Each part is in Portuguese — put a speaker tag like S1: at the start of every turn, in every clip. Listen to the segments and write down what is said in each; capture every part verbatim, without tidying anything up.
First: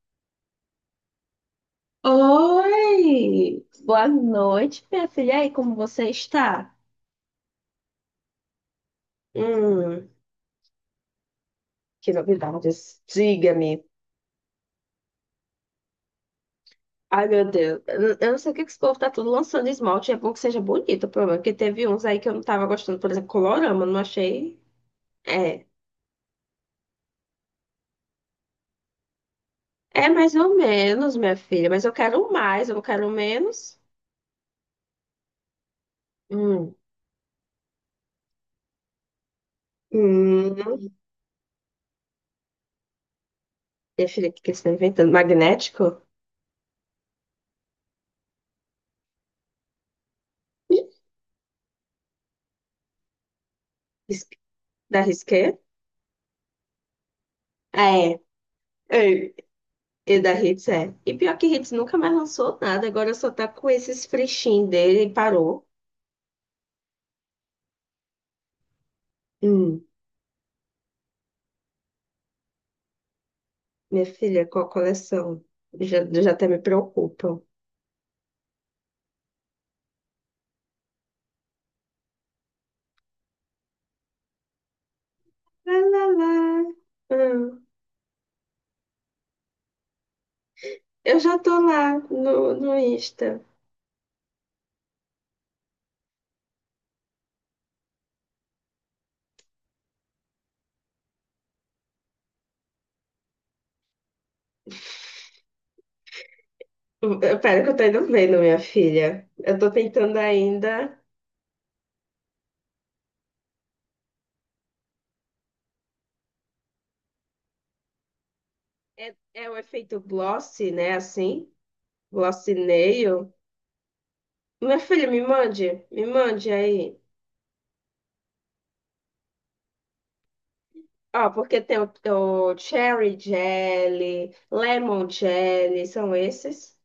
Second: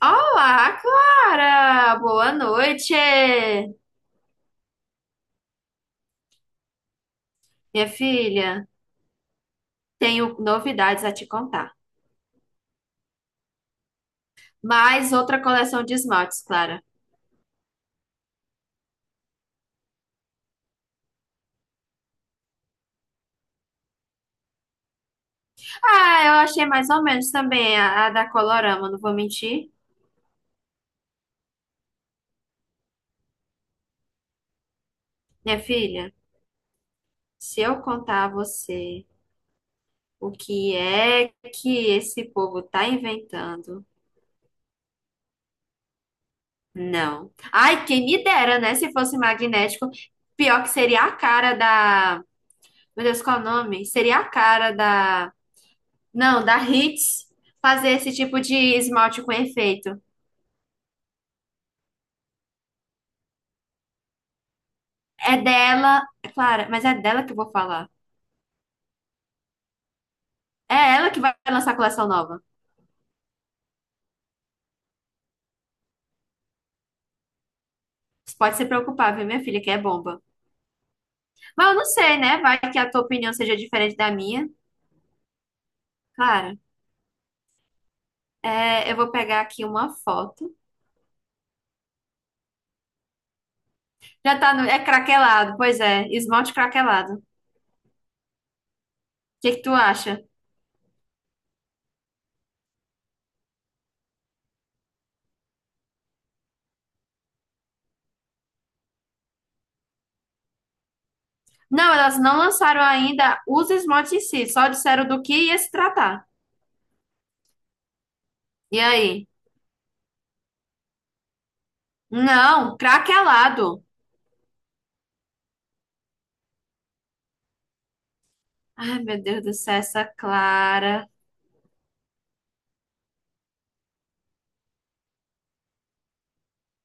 S1: Olá, Clara! Boa noite,
S2: Oi! Boa noite, minha filha. E aí, como você está?
S1: minha filha.
S2: Hum,
S1: Tenho novidades a te contar.
S2: que novidades. Diga-me.
S1: Mais outra coleção de esmaltes, Clara.
S2: Ai, meu Deus. Eu não eu não sei o que que esse povo tá tudo lançando esmalte. É bom que seja bonito, o problema. Porque teve uns aí que eu não tava gostando. Por exemplo, Colorama, não achei. É.
S1: Ah, eu achei mais ou menos também a, a da Colorama, não vou mentir.
S2: É mais ou menos, minha filha. Mas eu quero mais, eu não quero menos.
S1: Minha filha,
S2: Hum,
S1: se eu contar a você o que
S2: Hum.
S1: é que esse povo tá inventando,
S2: Minha filha, o que que eles estão inventando? Magnético?
S1: não. Ai, quem me dera, né? Se fosse magnético, pior que seria a cara da. Meu Deus, qual é o nome? Seria
S2: Ris-
S1: a cara
S2: Da
S1: da.
S2: Risqué?
S1: Não, da Hits fazer esse
S2: É.
S1: tipo de esmalte com
S2: É.
S1: efeito.
S2: E da Hits é. E pior que Hits nunca mais lançou nada, agora só tá com esses frechinhos dele e
S1: É
S2: parou.
S1: dela, é claro, mas é dela que eu vou falar.
S2: Hum,
S1: É ela que vai lançar a coleção nova.
S2: Minha filha, qual a coleção? Já, já até me preocupam.
S1: Você pode se preocupar, viu, minha filha, que é bomba. Mas eu não sei, né? Vai que a tua opinião seja diferente da minha.
S2: Lá, lá,
S1: Claro.
S2: lá. Hum,
S1: É, eu vou pegar aqui uma foto.
S2: eu já tô lá no, no Insta.
S1: Já tá no. É craquelado, pois é, esmalte craquelado. O que que tu acha?
S2: Hum, Pera que eu tô indo vendo, minha filha. Eu tô tentando ainda.
S1: Não, elas não lançaram ainda os esmaltes em si, só disseram do que ia se tratar. E
S2: É,
S1: aí?
S2: é o efeito gloss, né? Assim, gloss
S1: Não,
S2: nail.
S1: craquelado.
S2: Minha filha, me mande, me mande aí.
S1: Ai, meu Deus do céu, essa Clara.
S2: Ó, porque tem o, o cherry jelly, lemon jelly, são esses.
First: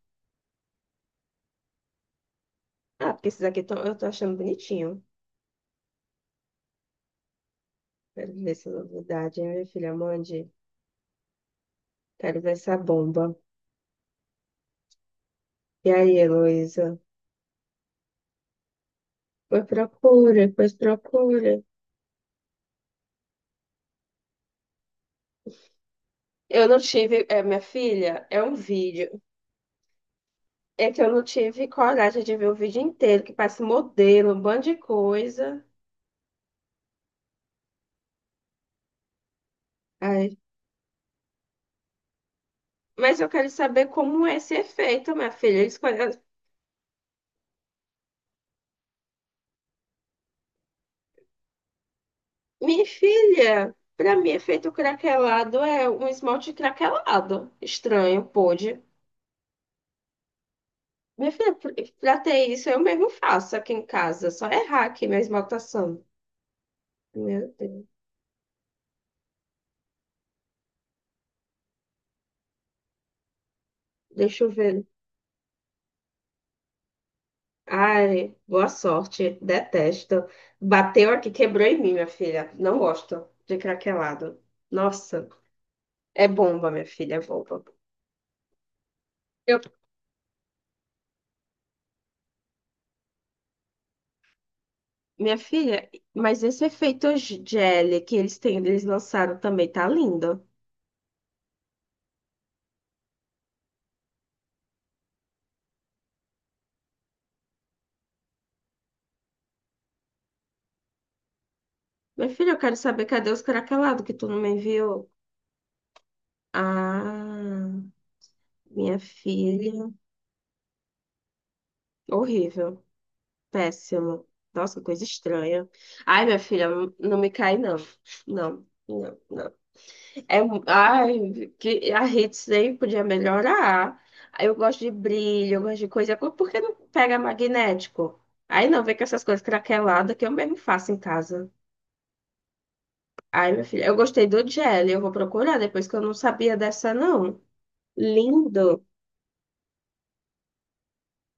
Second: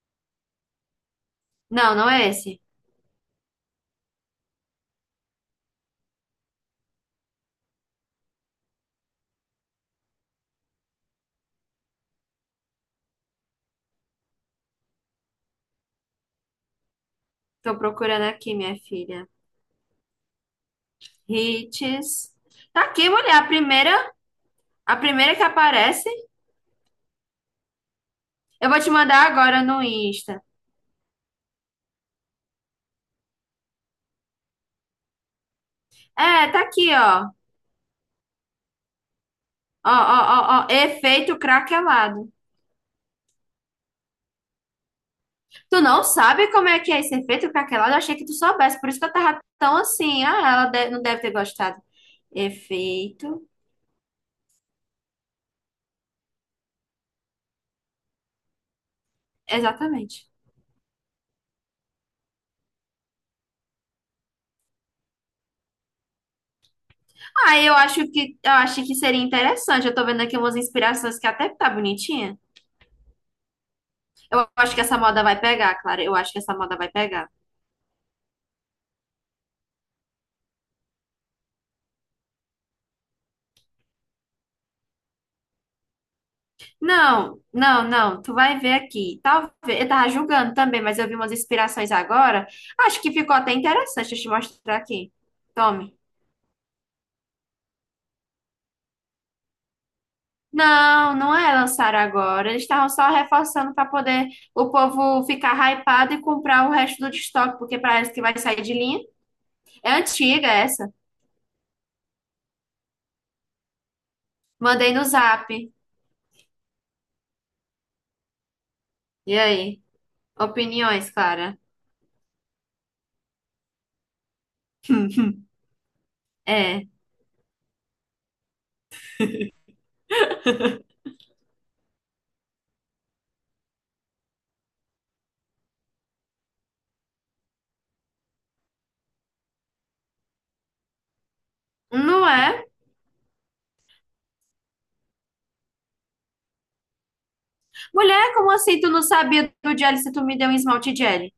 S1: Não, não é esse.
S2: Ah, porque esses aqui tão- eu tô achando bonitinho. Quero ver essa novidade, hein, minha filha? Mande. Quero ver essa bomba. E aí, Heloísa?
S1: Tô procurando aqui, minha filha.
S2: Pois procura, pois procura.
S1: Hits. Tá aqui, mulher, a primeira, a primeira que aparece.
S2: Eu não tive, é, minha filha, é um
S1: Eu vou te
S2: vídeo.
S1: mandar agora no Insta.
S2: É que eu não tive coragem de ver o vídeo inteiro, que passa modelo, um bando de coisa.
S1: É, tá aqui, ó. Ó, ó,
S2: Ai.
S1: ó, ó, efeito craquelado.
S2: Mas eu quero saber como é esse efeito, minha filha. Eles.
S1: Tu não sabe como é que é esse efeito craquelado? Eu achei que tu soubesse, por isso que eu tava tão assim. Ah, ela de- não deve ter gostado.
S2: Minha
S1: Efeito.
S2: filha, pra mim, efeito craquelado é um esmalte craquelado. Estranho, pode.
S1: Exatamente.
S2: Minha filha, pra pra ter isso, eu mesmo faço aqui em casa. Só errar aqui minha esmaltação. Meu
S1: Ah, eu
S2: Deus.
S1: acho que eu acho que seria interessante. Eu tô vendo aqui umas inspirações que até tá bonitinha.
S2: Deixa
S1: Eu
S2: eu
S1: acho que
S2: ver.
S1: essa moda vai pegar, Clara. Eu acho que essa moda vai pegar.
S2: Ai, boa sorte. Detesto. Bateu aqui, quebrou em mim, minha filha. Não gosto de craquelado. Nossa, é bomba, minha filha, é
S1: Não,
S2: bomba.
S1: não, não. Tu vai ver aqui. Talvez.
S2: Eu-
S1: Eu tava julgando também, mas eu vi umas inspirações agora. Acho que ficou até interessante. Deixa eu te mostrar aqui.
S2: Minha filha,
S1: Tome.
S2: mas esse efeito gel que eles têm, eles lançaram também, tá lindo.
S1: Não, não é lançar agora. Eles estavam só reforçando para poder o povo ficar hypado e comprar o resto do estoque, porque parece que vai sair de linha. É antiga essa.
S2: Minha filha, eu quero saber cadê os caracalados que tu não me
S1: Mandei no
S2: enviou?
S1: zap.
S2: Ah, minha
S1: E aí?
S2: filha.
S1: Opiniões, Clara.
S2: Horrível. Péssimo. Nossa, coisa estranha. Ai, minha filha,
S1: É.
S2: não não me cai, não. Não, não, não. É, mu- ai, que a rede sempre podia melhorar. Aí, eu gosto de brilho, eu gosto de coisa. Por que não pega magnético? Aí não, vem com essas coisas craqueladas que eu mesmo faço em casa.
S1: Um não é?
S2: Ai, minha filha, eu gostei do gel, eu vou procurar depois que eu não sabia dessa, não.
S1: Mulher, como assim
S2: Lindo.
S1: tu não sabia do jelly se tu me deu um esmalte jelly?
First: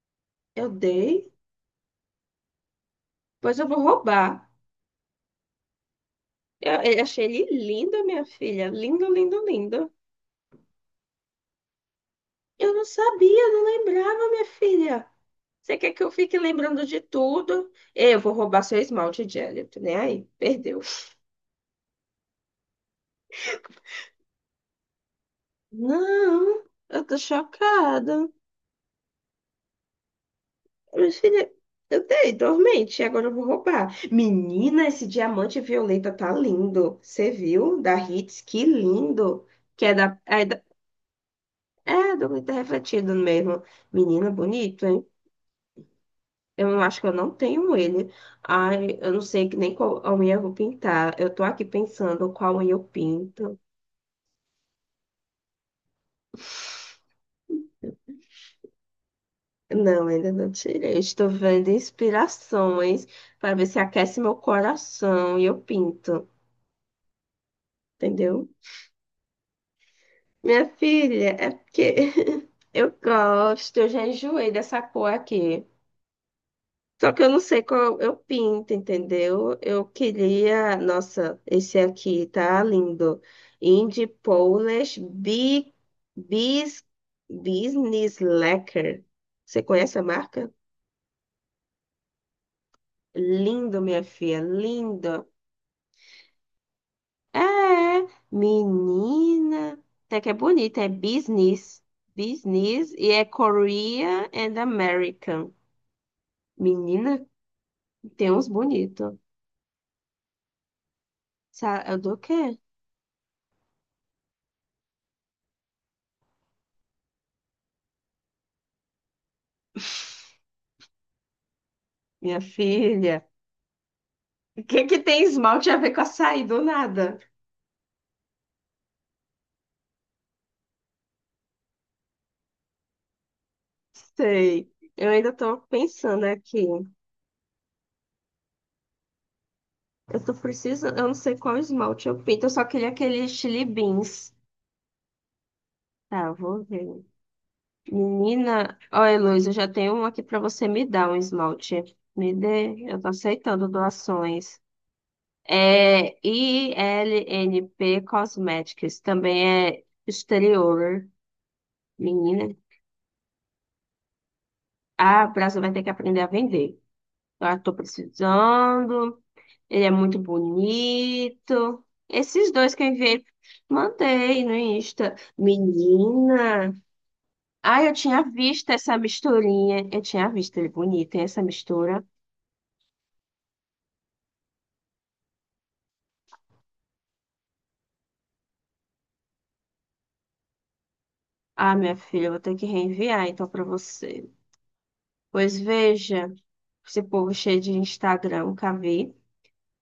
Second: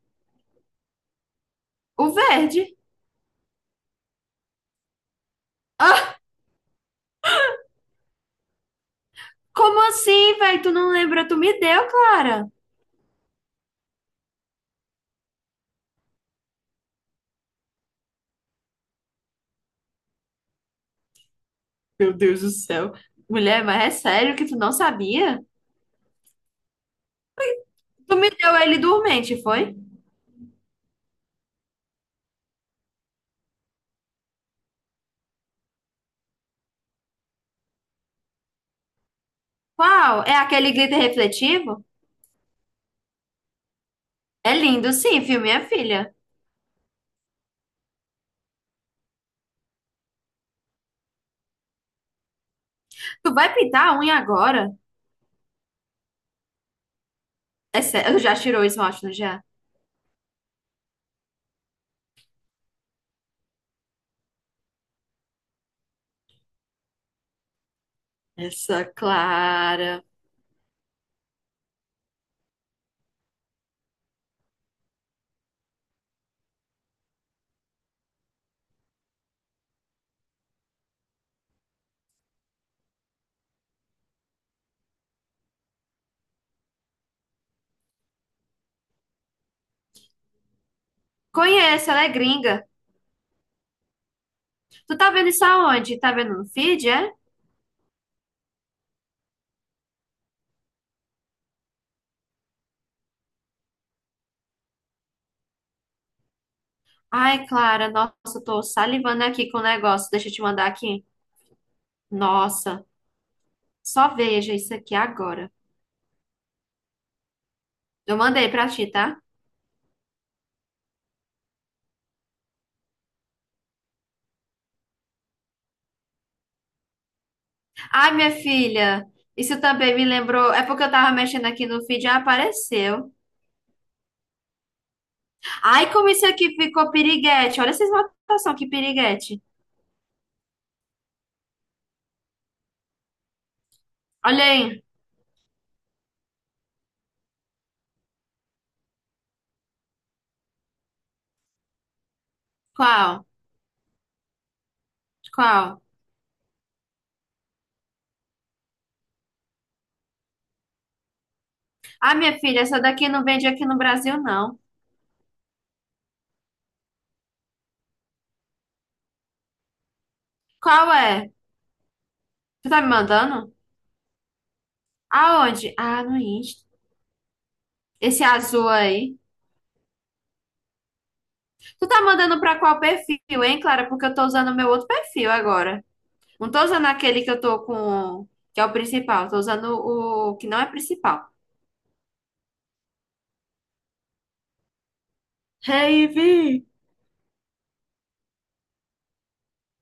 S2: Eu dei,
S1: O verde.
S2: pois eu vou roubar.
S1: Ah,
S2: Eu, eu achei ele lindo, minha filha. Lindo, lindo,
S1: como
S2: lindo.
S1: assim, velho? Tu não lembra? Tu me deu, Clara.
S2: Eu não sabia, não lembrava, minha filha. Você quer que eu fique lembrando de tudo? Eu vou roubar seu esmalte, Jelly. Tô nem aí. Perdeu.
S1: Meu Deus do céu. Mulher, mas é sério que tu não sabia?
S2: Não, eu tô
S1: Tu
S2: chocada.
S1: me deu ele dormente, foi?
S2: Minha filha, eu dei dormente, agora eu vou roubar. Menina, esse diamante violeta tá lindo. Você viu? Da Hits, que lindo. Que é da.
S1: Qual? É aquele glitter refletivo?
S2: É, dormir tá refletido mesmo. Menina,
S1: É
S2: bonito,
S1: lindo,
S2: hein?
S1: sim, viu, minha filha?
S2: Eu acho que eu não tenho ele. Ai, eu não sei que nem qual a unha eu vou pintar. Eu tô aqui pensando qual unha eu
S1: Tu vai
S2: pinto.
S1: pintar a unha agora? É sério, já tirou o esmalte, não já?
S2: Não, ainda não tirei. Estou vendo inspirações para ver se aquece meu coração e eu pinto, entendeu?
S1: Essa Clara.
S2: Minha filha, é porque eu gosto, eu já enjoei dessa cor aqui. Só que eu não sei qual eu pinto, entendeu? Eu queria. Nossa, esse aqui tá lindo. Indie Polish Bi- Bis, Business Lacquer. Você conhece a marca?
S1: Conheço, ela é gringa.
S2: Lindo, minha filha,
S1: Tu tá
S2: lindo.
S1: vendo isso aonde? Tá vendo no feed, é?
S2: É, menina. Até que é bonita, é business. Business e é Korea and American. Menina,
S1: Ai, Clara, nossa,
S2: tem
S1: eu
S2: uns
S1: tô
S2: bonitos.
S1: salivando aqui com o negócio. Deixa eu te mandar aqui.
S2: Sa- É do quê?
S1: Nossa, só veja isso aqui agora. Eu mandei pra ti, tá?
S2: Minha filha. O que que tem esmalte a ver com açaí do nada?
S1: Ai, minha filha, isso também me lembrou. É porque eu tava mexendo aqui no feed e apareceu.
S2: Sei. Eu ainda tô
S1: Ai, como
S2: pensando
S1: isso aqui
S2: aqui.
S1: ficou piriguete. Olha essa esmaltação, que piriguete.
S2: Eu tô precisando, eu não sei qual esmalte eu pinto, eu só queria aquele Chili Beans.
S1: Olha aí.
S2: Tá, vou ver. Menina, olha, Luiz, eu já tenho um aqui pra você me dar um esmalte. Me dê, eu tô
S1: Qual?
S2: aceitando doações.
S1: Qual?
S2: É I L N P Cosmetics, também é exterior.
S1: Ai, minha
S2: Menina,
S1: filha, essa daqui não vende aqui no Brasil, não.
S2: ah, o Brasil vai ter que aprender a vender. Eu tô precisando. Ele é muito
S1: Qual é?
S2: bonito. Esses
S1: Tu
S2: dois
S1: tá
S2: que eu
S1: me
S2: enviei,
S1: mandando?
S2: mandei no Insta.
S1: Aonde? Ah, no Insta.
S2: Menina. Ah, eu tinha
S1: Esse azul
S2: visto essa
S1: aí.
S2: misturinha. Eu tinha visto ele bonito, hein, essa
S1: Tu tá
S2: mistura.
S1: mandando pra qual perfil, hein, Clara? Porque eu tô usando o meu outro perfil agora. Não tô usando aquele que eu tô com, que é o principal. Tô usando o que não é principal.
S2: Ah, minha filha, eu vou ter que reenviar então pra você. Pois
S1: Hey,
S2: veja,
S1: Vi!
S2: esse povo cheio de Instagram, nunca vi.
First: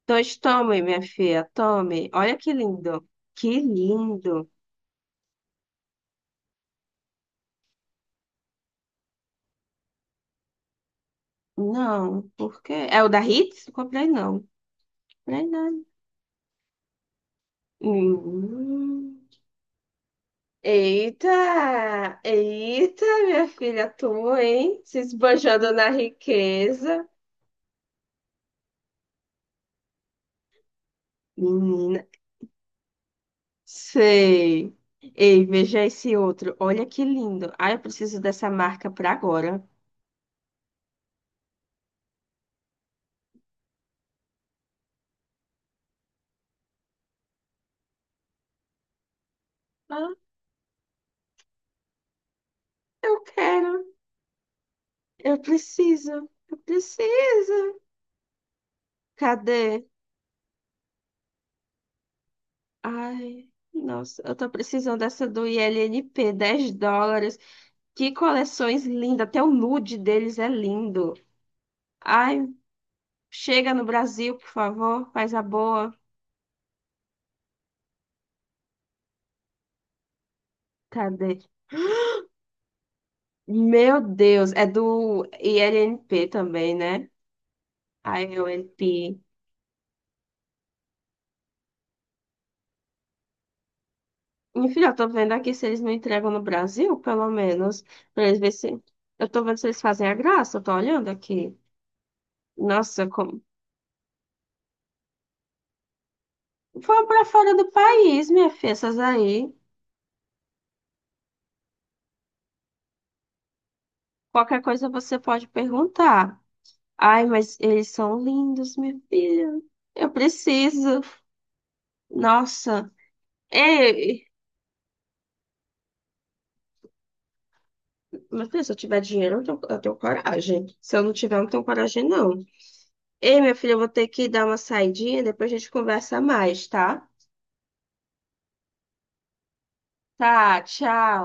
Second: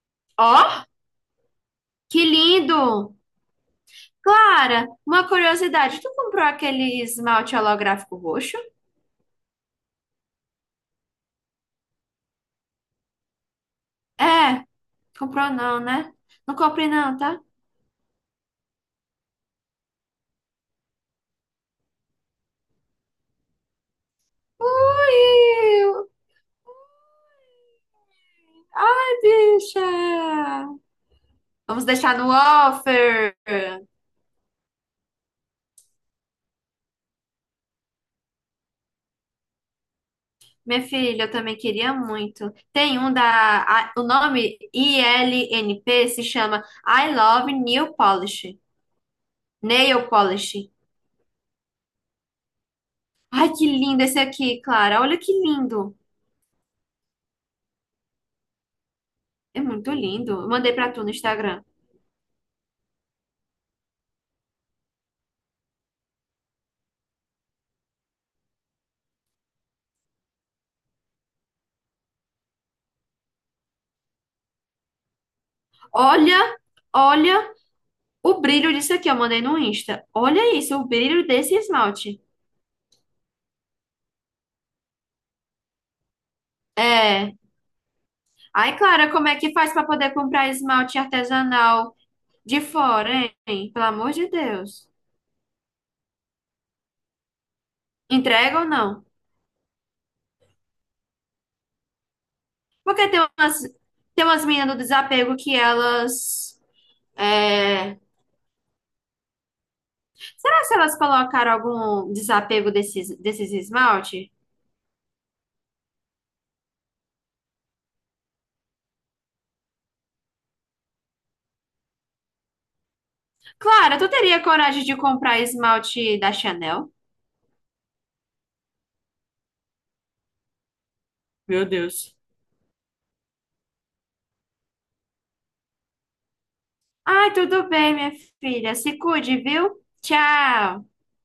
S2: Pois tome,
S1: Ó,
S2: minha filha, tome.
S1: que
S2: Olha que lindo.
S1: lindo!
S2: Que lindo.
S1: Clara, uma curiosidade. Tu comprou aquele esmalte holográfico roxo?
S2: Não, por quê? É o da Hits? Não comprei, não.
S1: É,
S2: Comprei
S1: comprou
S2: nada.
S1: não, né? Não comprei não, tá?
S2: Hum. Eita, eita, minha filha, tu, hein? Se
S1: Ui,
S2: esbanjando na riqueza.
S1: bicha! Vamos
S2: Menina,
S1: deixar no offer.
S2: sei. Ei, veja esse outro. Olha que lindo. Ah, eu preciso dessa marca pra agora.
S1: Minha filha, eu também queria muito. Tem um da. A- o nome I L N P se chama I Love Nail Polish. Nail
S2: Ah,
S1: Polish.
S2: eu
S1: Ai, que
S2: quero.
S1: lindo esse aqui, Clara. Olha que
S2: Eu
S1: lindo.
S2: preciso. Eu preciso.
S1: É
S2: Cadê?
S1: muito lindo. Eu mandei pra tu no Instagram.
S2: Ai, nossa, eu tô precisando dessa do I L N P, dez dólares. Que coleções lindas. Até o nude deles é lindo. Ai, chega no Brasil, por favor, faz a boa.
S1: Olha, olha o brilho disso aqui. Eu mandei no Insta. Olha isso, o brilho
S2: Cadê?
S1: desse esmalte.
S2: Meu Deus, é do I L N P também, né?
S1: É. Ai, Clara,
S2: I L N P.
S1: como é que faz pra poder comprar esmalte artesanal de fora, hein? Pelo amor de
S2: Enfim,
S1: Deus.
S2: eu tô vendo aqui se eles não entregam no Brasil, pelo menos, pra eles ver
S1: Entrega ou
S2: se.
S1: não?
S2: Eu tô vendo se eles fazem a graça, eu tô olhando aqui. Nossa,
S1: Porque tem
S2: como.
S1: umas, tem umas meninas do desapego que elas.
S2: Vão pra fora do
S1: É,
S2: país, minha filha, essas aí.
S1: será se elas colocaram algum desapego desses, desses esmalte?
S2: Qualquer coisa você pode perguntar. Ai, mas eles são lindos, minha filha. Eu preciso. Nossa.
S1: Clara, tu
S2: Ei,
S1: teria coragem de comprar esmalte da Chanel?
S2: mas filha, se eu tiver dinheiro, eu tenho, eu tenho coragem. Se eu não tiver, eu não tenho
S1: Meu
S2: coragem,
S1: Deus.
S2: não. Ei, minha filha, eu vou ter que dar uma saidinha, depois a gente conversa mais, tá?
S1: Ai, tudo bem, minha filha. Se cuide, viu?
S2: Tá,
S1: Tchau.
S2: tchau.